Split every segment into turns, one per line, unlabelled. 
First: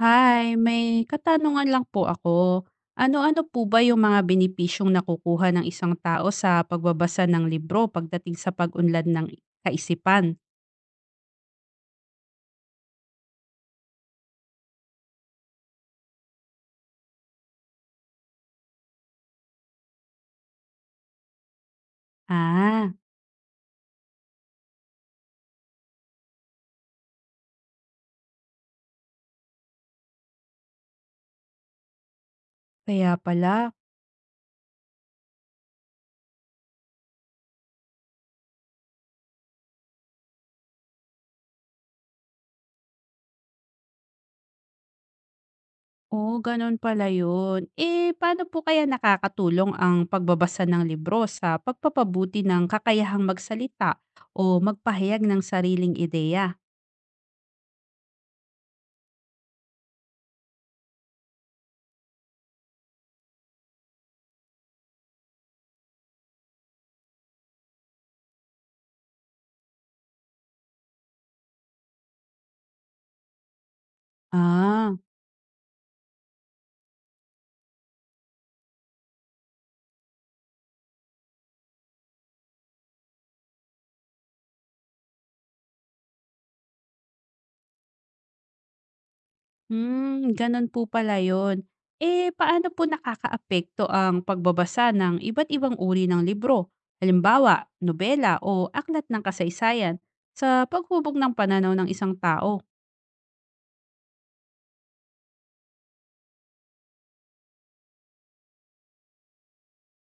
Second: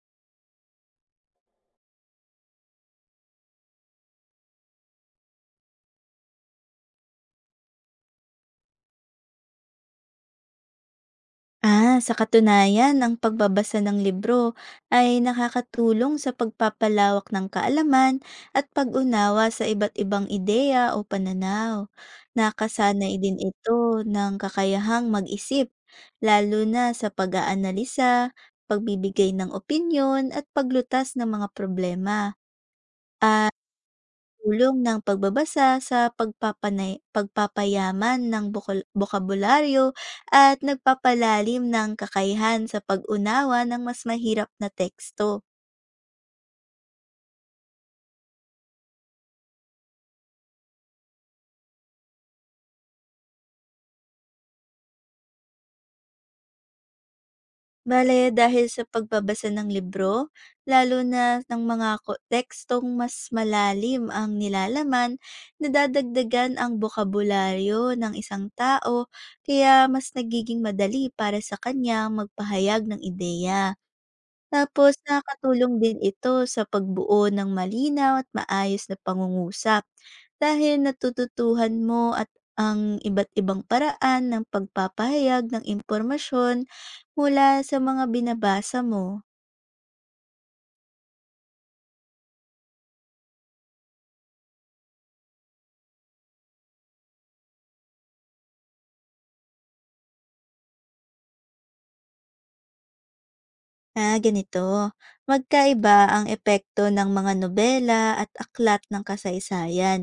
Hi, may katanungan lang po ako. Ano-ano po ba yung mga benepisyong nakukuha ng isang tao sa pagbabasa ng libro pagdating sa pag-unlad ng kaisipan?
Ah, sa katunayan, ang pagbabasa ng libro ay nakakatulong sa pagpapalawak ng kaalaman at pag-unawa sa iba't ibang ideya o pananaw.
Ah,
Nakasanay din ito ng kakayahang mag-isip, lalo na sa pag-aanalisa, pagbibigay ng opinyon at paglutas ng mga problema.
kaya pala.
Tulong ng pagbabasa sa pagpapayaman ng bokabularyo at nagpapalalim ng kakayahan sa pag-unawa ng mas mahirap na teksto.
Oo, ganun pala yun. Eh, paano po kaya nakakatulong ang pagbabasa ng libro sa pagpapabuti ng kakayahang magsalita o magpahayag ng sariling ideya?
Bale, dahil sa pagbabasa ng libro, lalo na ng mga tekstong mas malalim ang nilalaman, nadadagdagan ang bokabularyo ng isang tao kaya mas nagiging madali para sa kanya magpahayag ng ideya. Tapos
Ah.
nakakatulong din ito sa pagbuo ng malinaw at maayos na pangungusap dahil natututuhan mo at ang iba't ibang paraan ng pagpapahayag ng impormasyon mula sa mga binabasa mo.
Hmm, ganun po pala yun. Eh, paano po nakakaapekto ang pagbabasa ng iba't ibang uri ng libro? Halimbawa, nobela o aklat ng kasaysayan sa paghubog ng pananaw ng isang tao.
Ah, ganito. Magkaiba ang epekto ng mga nobela at aklat ng kasaysayan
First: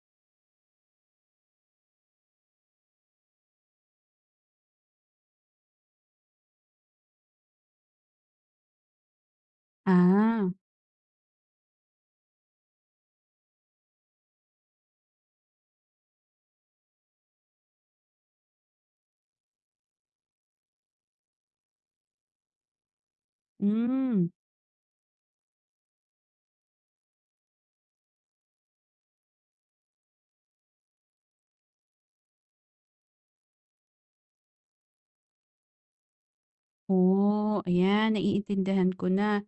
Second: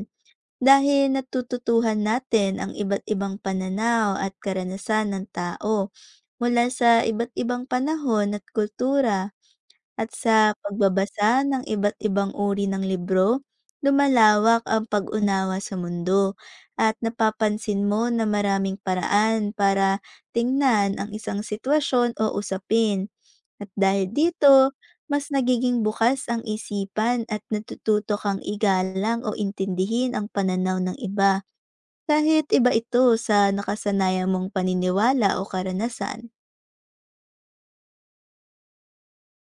dahil natututuhan natin ang iba't ibang pananaw at karanasan ng tao mula sa iba't ibang panahon at kultura. At
Ah,
sa pagbabasa ng iba't ibang uri ng libro, lumalawak ang pag-unawa sa mundo at napapansin mo na maraming paraan para tingnan ang isang sitwasyon o usapin. At dahil
hmm.
dito, mas nagiging bukas ang isipan at natututo kang igalang o intindihin ang pananaw ng iba kahit iba ito sa nakasanayan mong paniniwala o karanasan.
Oo, ayan, naiintindihan ko na.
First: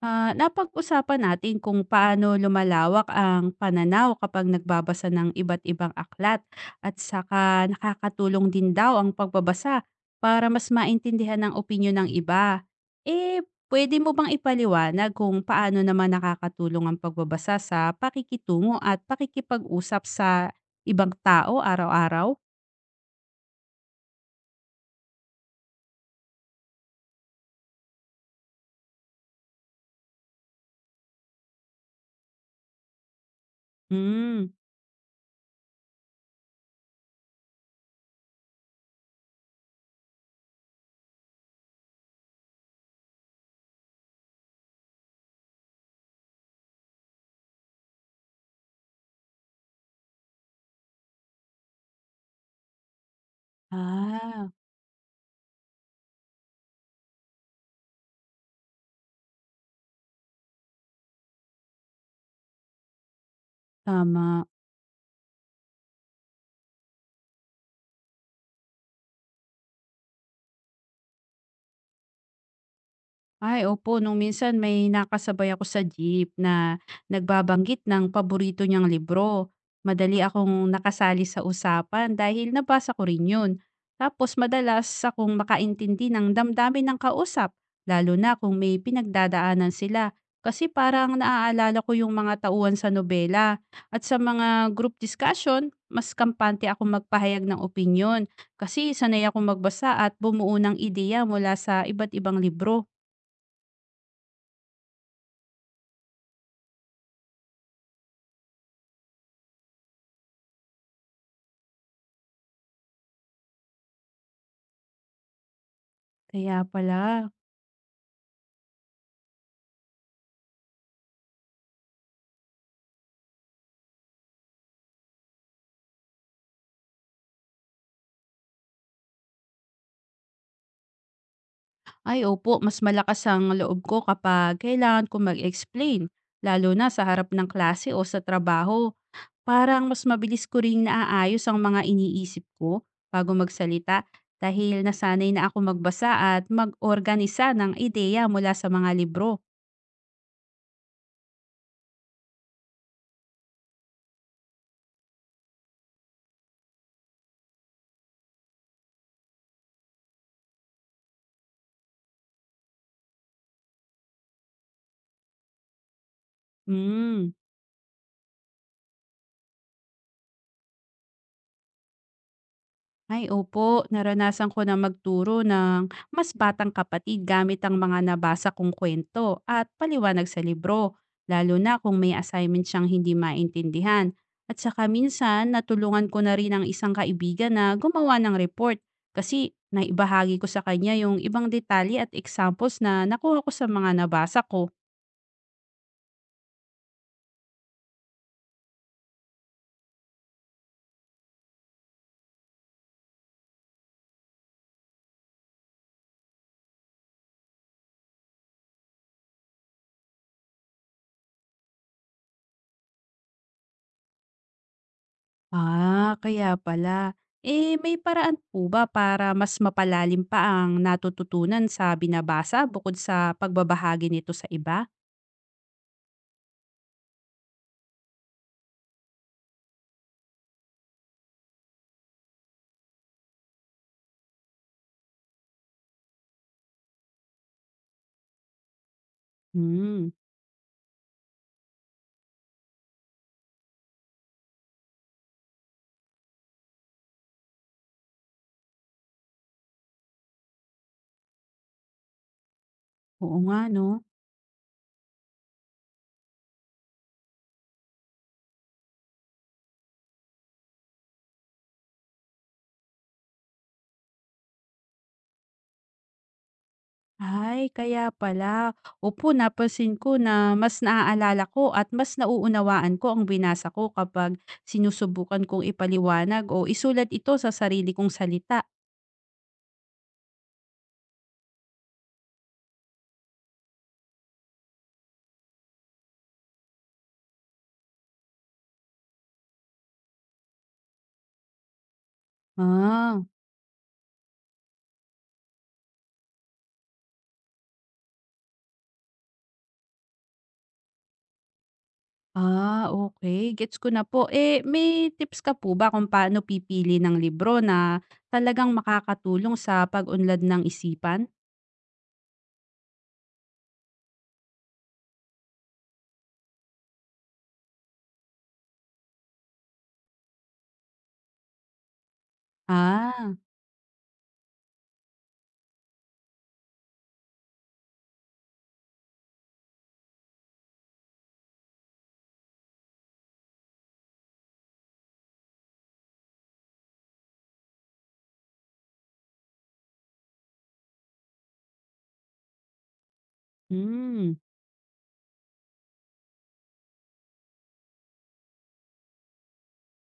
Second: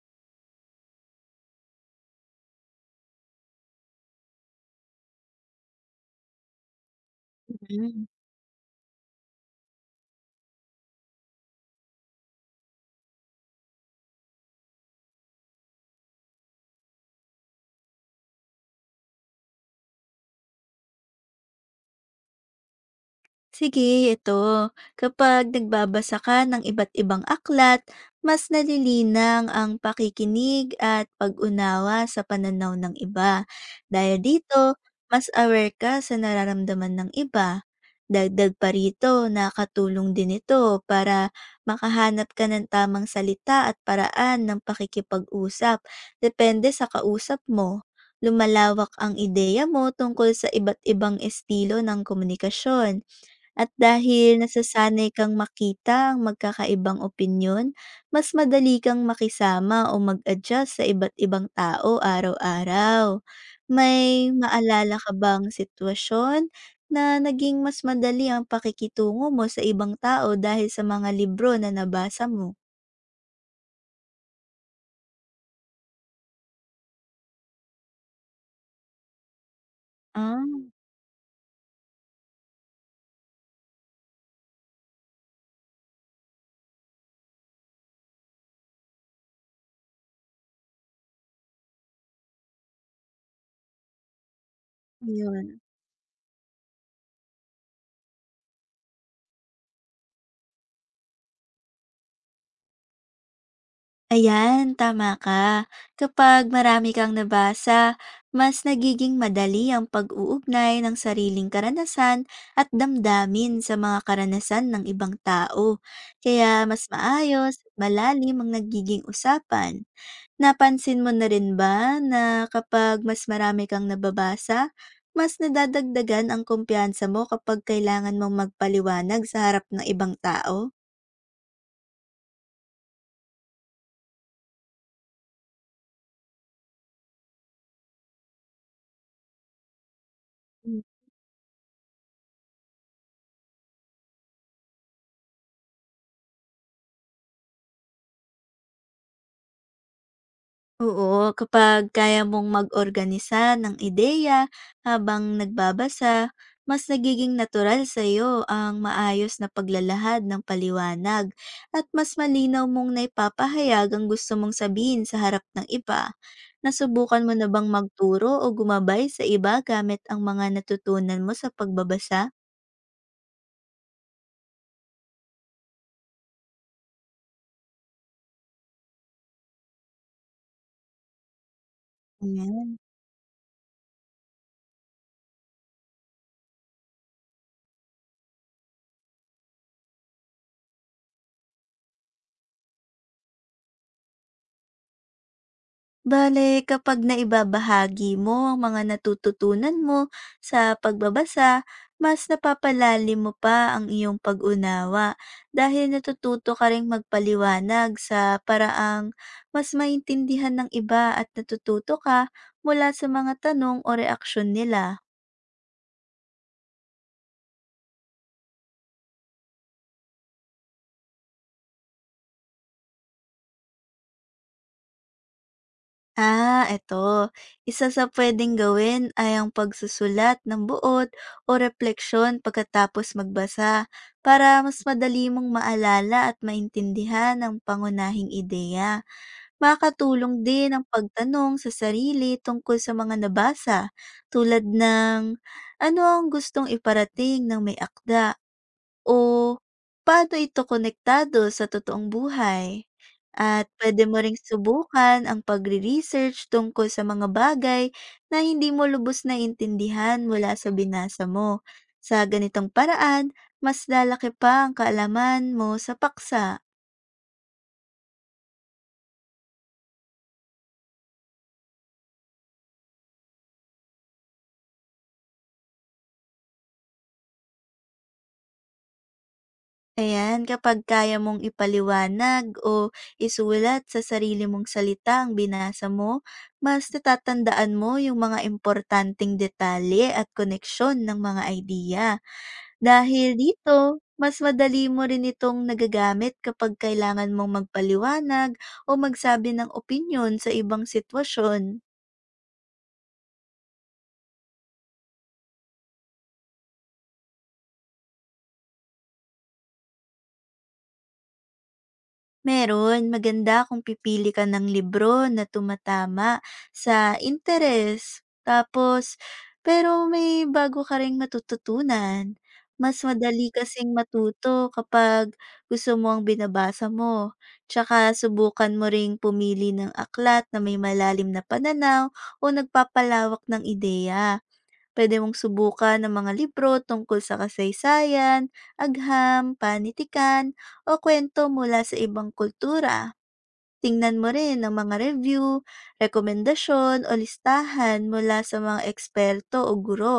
Ah, napag-usapan natin kung paano lumalawak ang pananaw kapag nagbabasa ng iba't ibang aklat at saka
Mhm.
nakakatulong din daw ang pagbabasa para mas maintindihan ang opinyon ng iba. Eh, pwede mo bang ipaliwanag kung paano naman nakakatulong ang pagbabasa sa pakikitungo at pakikipag-usap sa ibang tao araw-araw?
Sige, ito. Kapag nagbabasa ka ng iba't ibang aklat, mas nalilinang ang pakikinig at pag-unawa sa pananaw ng iba. Dahil
Hmm,
dito, mas aware ka sa nararamdaman ng iba. Dagdag pa rito, nakatulong din ito para makahanap ka ng tamang salita at paraan ng pakikipag-usap. Depende sa kausap mo. Lumalawak ang ideya mo tungkol sa iba't ibang estilo ng komunikasyon at dahil
ah,
nasasanay kang makita ang magkakaibang opinyon, mas madali kang makisama o mag-adjust sa iba't ibang tao araw-araw. May
tama.
maalala ka bang sitwasyon na naging mas madali ang pakikitungo mo sa ibang tao dahil sa mga libro na nabasa mo?
Ay, opo. Nung minsan may nakasabay ako sa jeep na nagbabanggit ng paborito niyang libro. Madali
Ah,
akong nakasali sa usapan dahil nabasa ko rin yun. Tapos madalas akong makaintindi ng damdamin ng kausap, lalo na kung may pinagdadaanan sila. Kasi parang naaalala ko yung mga tauhan sa nobela. At sa mga group
yun.
discussion, mas kampante ako magpahayag ng opinyon. Kasi sanay akong magbasa at bumuo ng ideya mula sa iba't ibang libro.
Ayan, tama ka. Kapag marami kang nabasa, mas nagiging madali ang pag-uugnay ng sariling karanasan at damdamin sa mga karanasan ng ibang tao.
Kaya
Kaya mas
pala.
maayos, malalim ang nagiging usapan. Napansin mo na rin ba na kapag mas marami kang nababasa, mas nadadagdagan ang kumpiyansa mo kapag kailangan mong magpaliwanag sa harap ng ibang tao?
Ay, opo, mas malakas ang loob ko kapag kailangan ko mag-explain, lalo na sa harap ng klase o sa trabaho. Parang mas mabilis ko ring naaayos ang mga iniisip ko bago magsalita dahil nasanay na ako magbasa at mag-organisa ng ideya mula sa mga libro.
Oo, kapag kaya mong mag-organisa ng ideya habang nagbabasa, mas nagiging natural sa iyo ang maayos na paglalahad ng paliwanag at mas malinaw mong naipapahayag ang gusto mong sabihin sa harap ng iba. Nasubukan
Hmm.
mo na bang magturo o gumabay sa iba gamit ang mga natutunan mo sa pagbabasa?
Ay, opo, naranasan ko na magturo ng mas batang kapatid gamit ang mga nabasa kong kwento at paliwanag sa libro, lalo na kung may assignment
Ayan.
siyang hindi maintindihan. At saka minsan, natulungan ko na rin ang isang kaibigan na gumawa ng report kasi naibahagi ko sa kanya yung ibang detalye at examples na nakuha ko sa mga nabasa ko.
Bale, kapag naibabahagi mo ang mga natututunan mo sa pagbabasa, mas napapalalim mo pa ang iyong pag-unawa dahil natututo ka ring magpaliwanag sa paraang mas maintindihan ng iba at natututo ka mula sa mga tanong o reaksyon nila.
Ah, kaya pala. Eh, may paraan po ba para mas mapalalim pa ang natututunan sa binabasa bukod sa pagbabahagi nito sa iba?
Ah, eto. Isa sa pwedeng gawin ay ang pagsusulat ng buod o refleksyon pagkatapos magbasa para mas madali mong maalala at maintindihan ang pangunahing ideya.
Hmm,
Makatulong din ang pagtanong sa sarili tungkol sa mga nabasa tulad ng ano ang gustong iparating ng may akda o paano ito konektado sa totoong buhay?
oo nga
At
no.
puwede mo ring subukan ang pagre-research tungkol sa mga bagay na hindi mo lubos na intindihan, mula sa binasa mo. Sa ganitong paraan, mas lalaki pa ang kaalaman mo sa paksa.
Ay, kaya pala. Opo, napansin ko na mas naaalala ko at mas nauunawaan ko ang binasa ko kapag sinusubukan kong ipaliwanag o isulat ito sa sarili kong salita.
Ayan, kapag kaya mong ipaliwanag o isulat sa sarili mong salita ang binasa mo, mas natatandaan mo yung mga importanteng detalye at koneksyon ng mga idea.
Ah,
Dahil dito, mas madali mo rin itong nagagamit kapag kailangan mong magpaliwanag o magsabi ng opinyon sa ibang sitwasyon.
Okay, gets ko na po. Eh, may tips ka po ba kung paano pipili ng libro na talagang makakatulong sa pag-unlad ng isipan?
Meron, maganda kung pipili ka ng libro na tumatama sa interes. Tapos, pero may bago ka ring matututunan. Mas
Ah,
madali kasing matuto kapag gusto mo ang binabasa mo. Tsaka subukan mo ring pumili ng aklat na may malalim na pananaw o nagpapalawak ng ideya. Pwede mong subukan ng mga libro tungkol sa kasaysayan, agham, panitikan, o kwento mula sa ibang kultura. Tingnan mo
hmm,
rin ang mga review, rekomendasyon o listahan mula sa mga eksperto o guro.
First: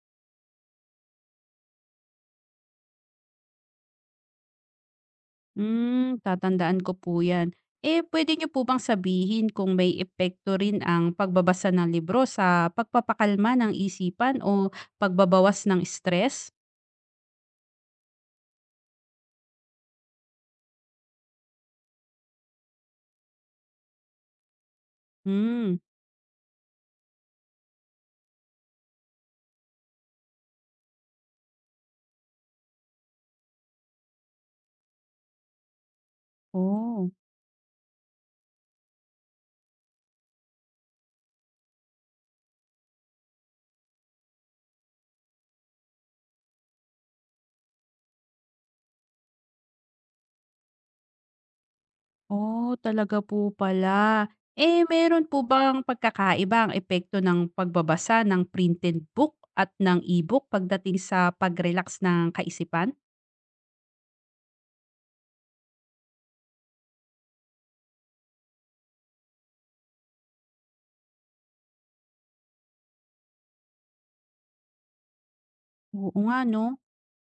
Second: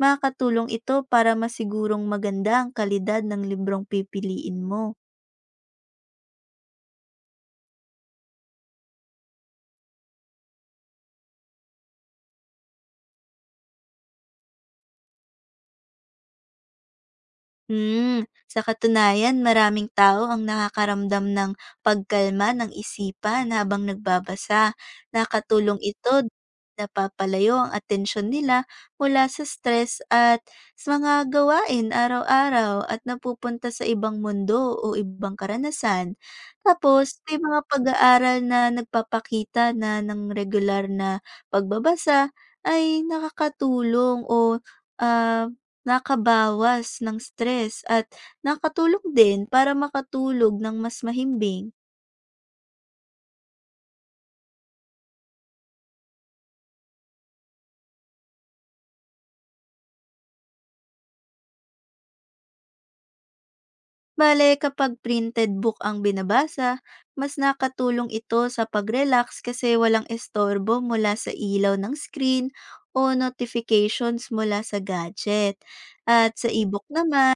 Makakatulong ito para masigurong maganda ang kalidad ng librong pipiliin mo.
hmm, tatandaan ko po 'yan. Eh, pwede niyo po bang sabihin kung may epekto rin ang pagbabasa ng libro sa pagpapakalma ng isipan o pagbabawas ng stress?
Hmm, sa katunayan maraming tao ang nakakaramdam ng pagkalma ng isipan habang nagbabasa.
Hmm,
Nakatulong ito, napapalayo ang atensyon nila mula sa stress at sa mga gawain araw-araw at napupunta sa ibang mundo o ibang karanasan. Tapos
oh.
may mga pag-aaral na nagpapakita na ng regular na pagbabasa ay nakakatulong ah, nakabawas ng stress at nakatulong din para makatulog ng mas mahimbing.
Oh, talaga po pala. Eh, meron po bang pagkakaiba ang epekto ng pagbabasa ng printed book at ng e-book pagdating sa pag-relax ng kaisipan?
Bale, kapag printed book ang binabasa, mas nakatulong ito sa pag-relax kasi walang estorbo mula sa ilaw ng screen o notifications mula sa gadget.
Oo
At
nga,
sa
no?
ebook naman,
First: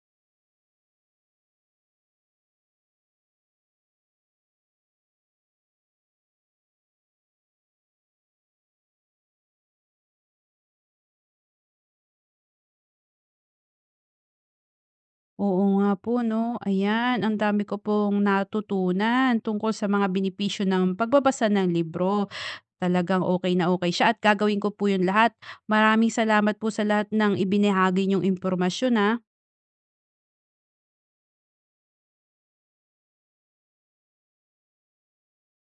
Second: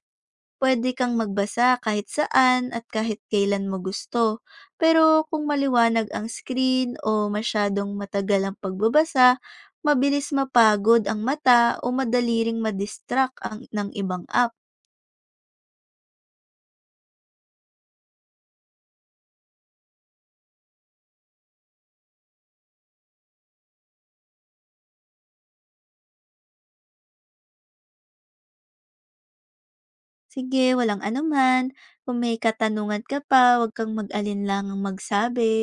pwede kang magbasa kahit saan at kahit kailan mo gusto. Pero kung maliwanag ang screen o masyadong matagal ang pagbabasa, mabilis mapagod ang mata o madali ring madistract ng ibang app.
Oo nga po, no? Ayan, ang dami ko pong natutunan tungkol sa mga benepisyo ng pagbabasa ng libro. Talagang okay na okay siya at gagawin ko po yun lahat. Maraming salamat po sa lahat ng ibinahagi niyong impormasyon, ha?
Sige, walang anuman. Kung may katanungan ka pa, huwag kang mag-alinlangang magsabi.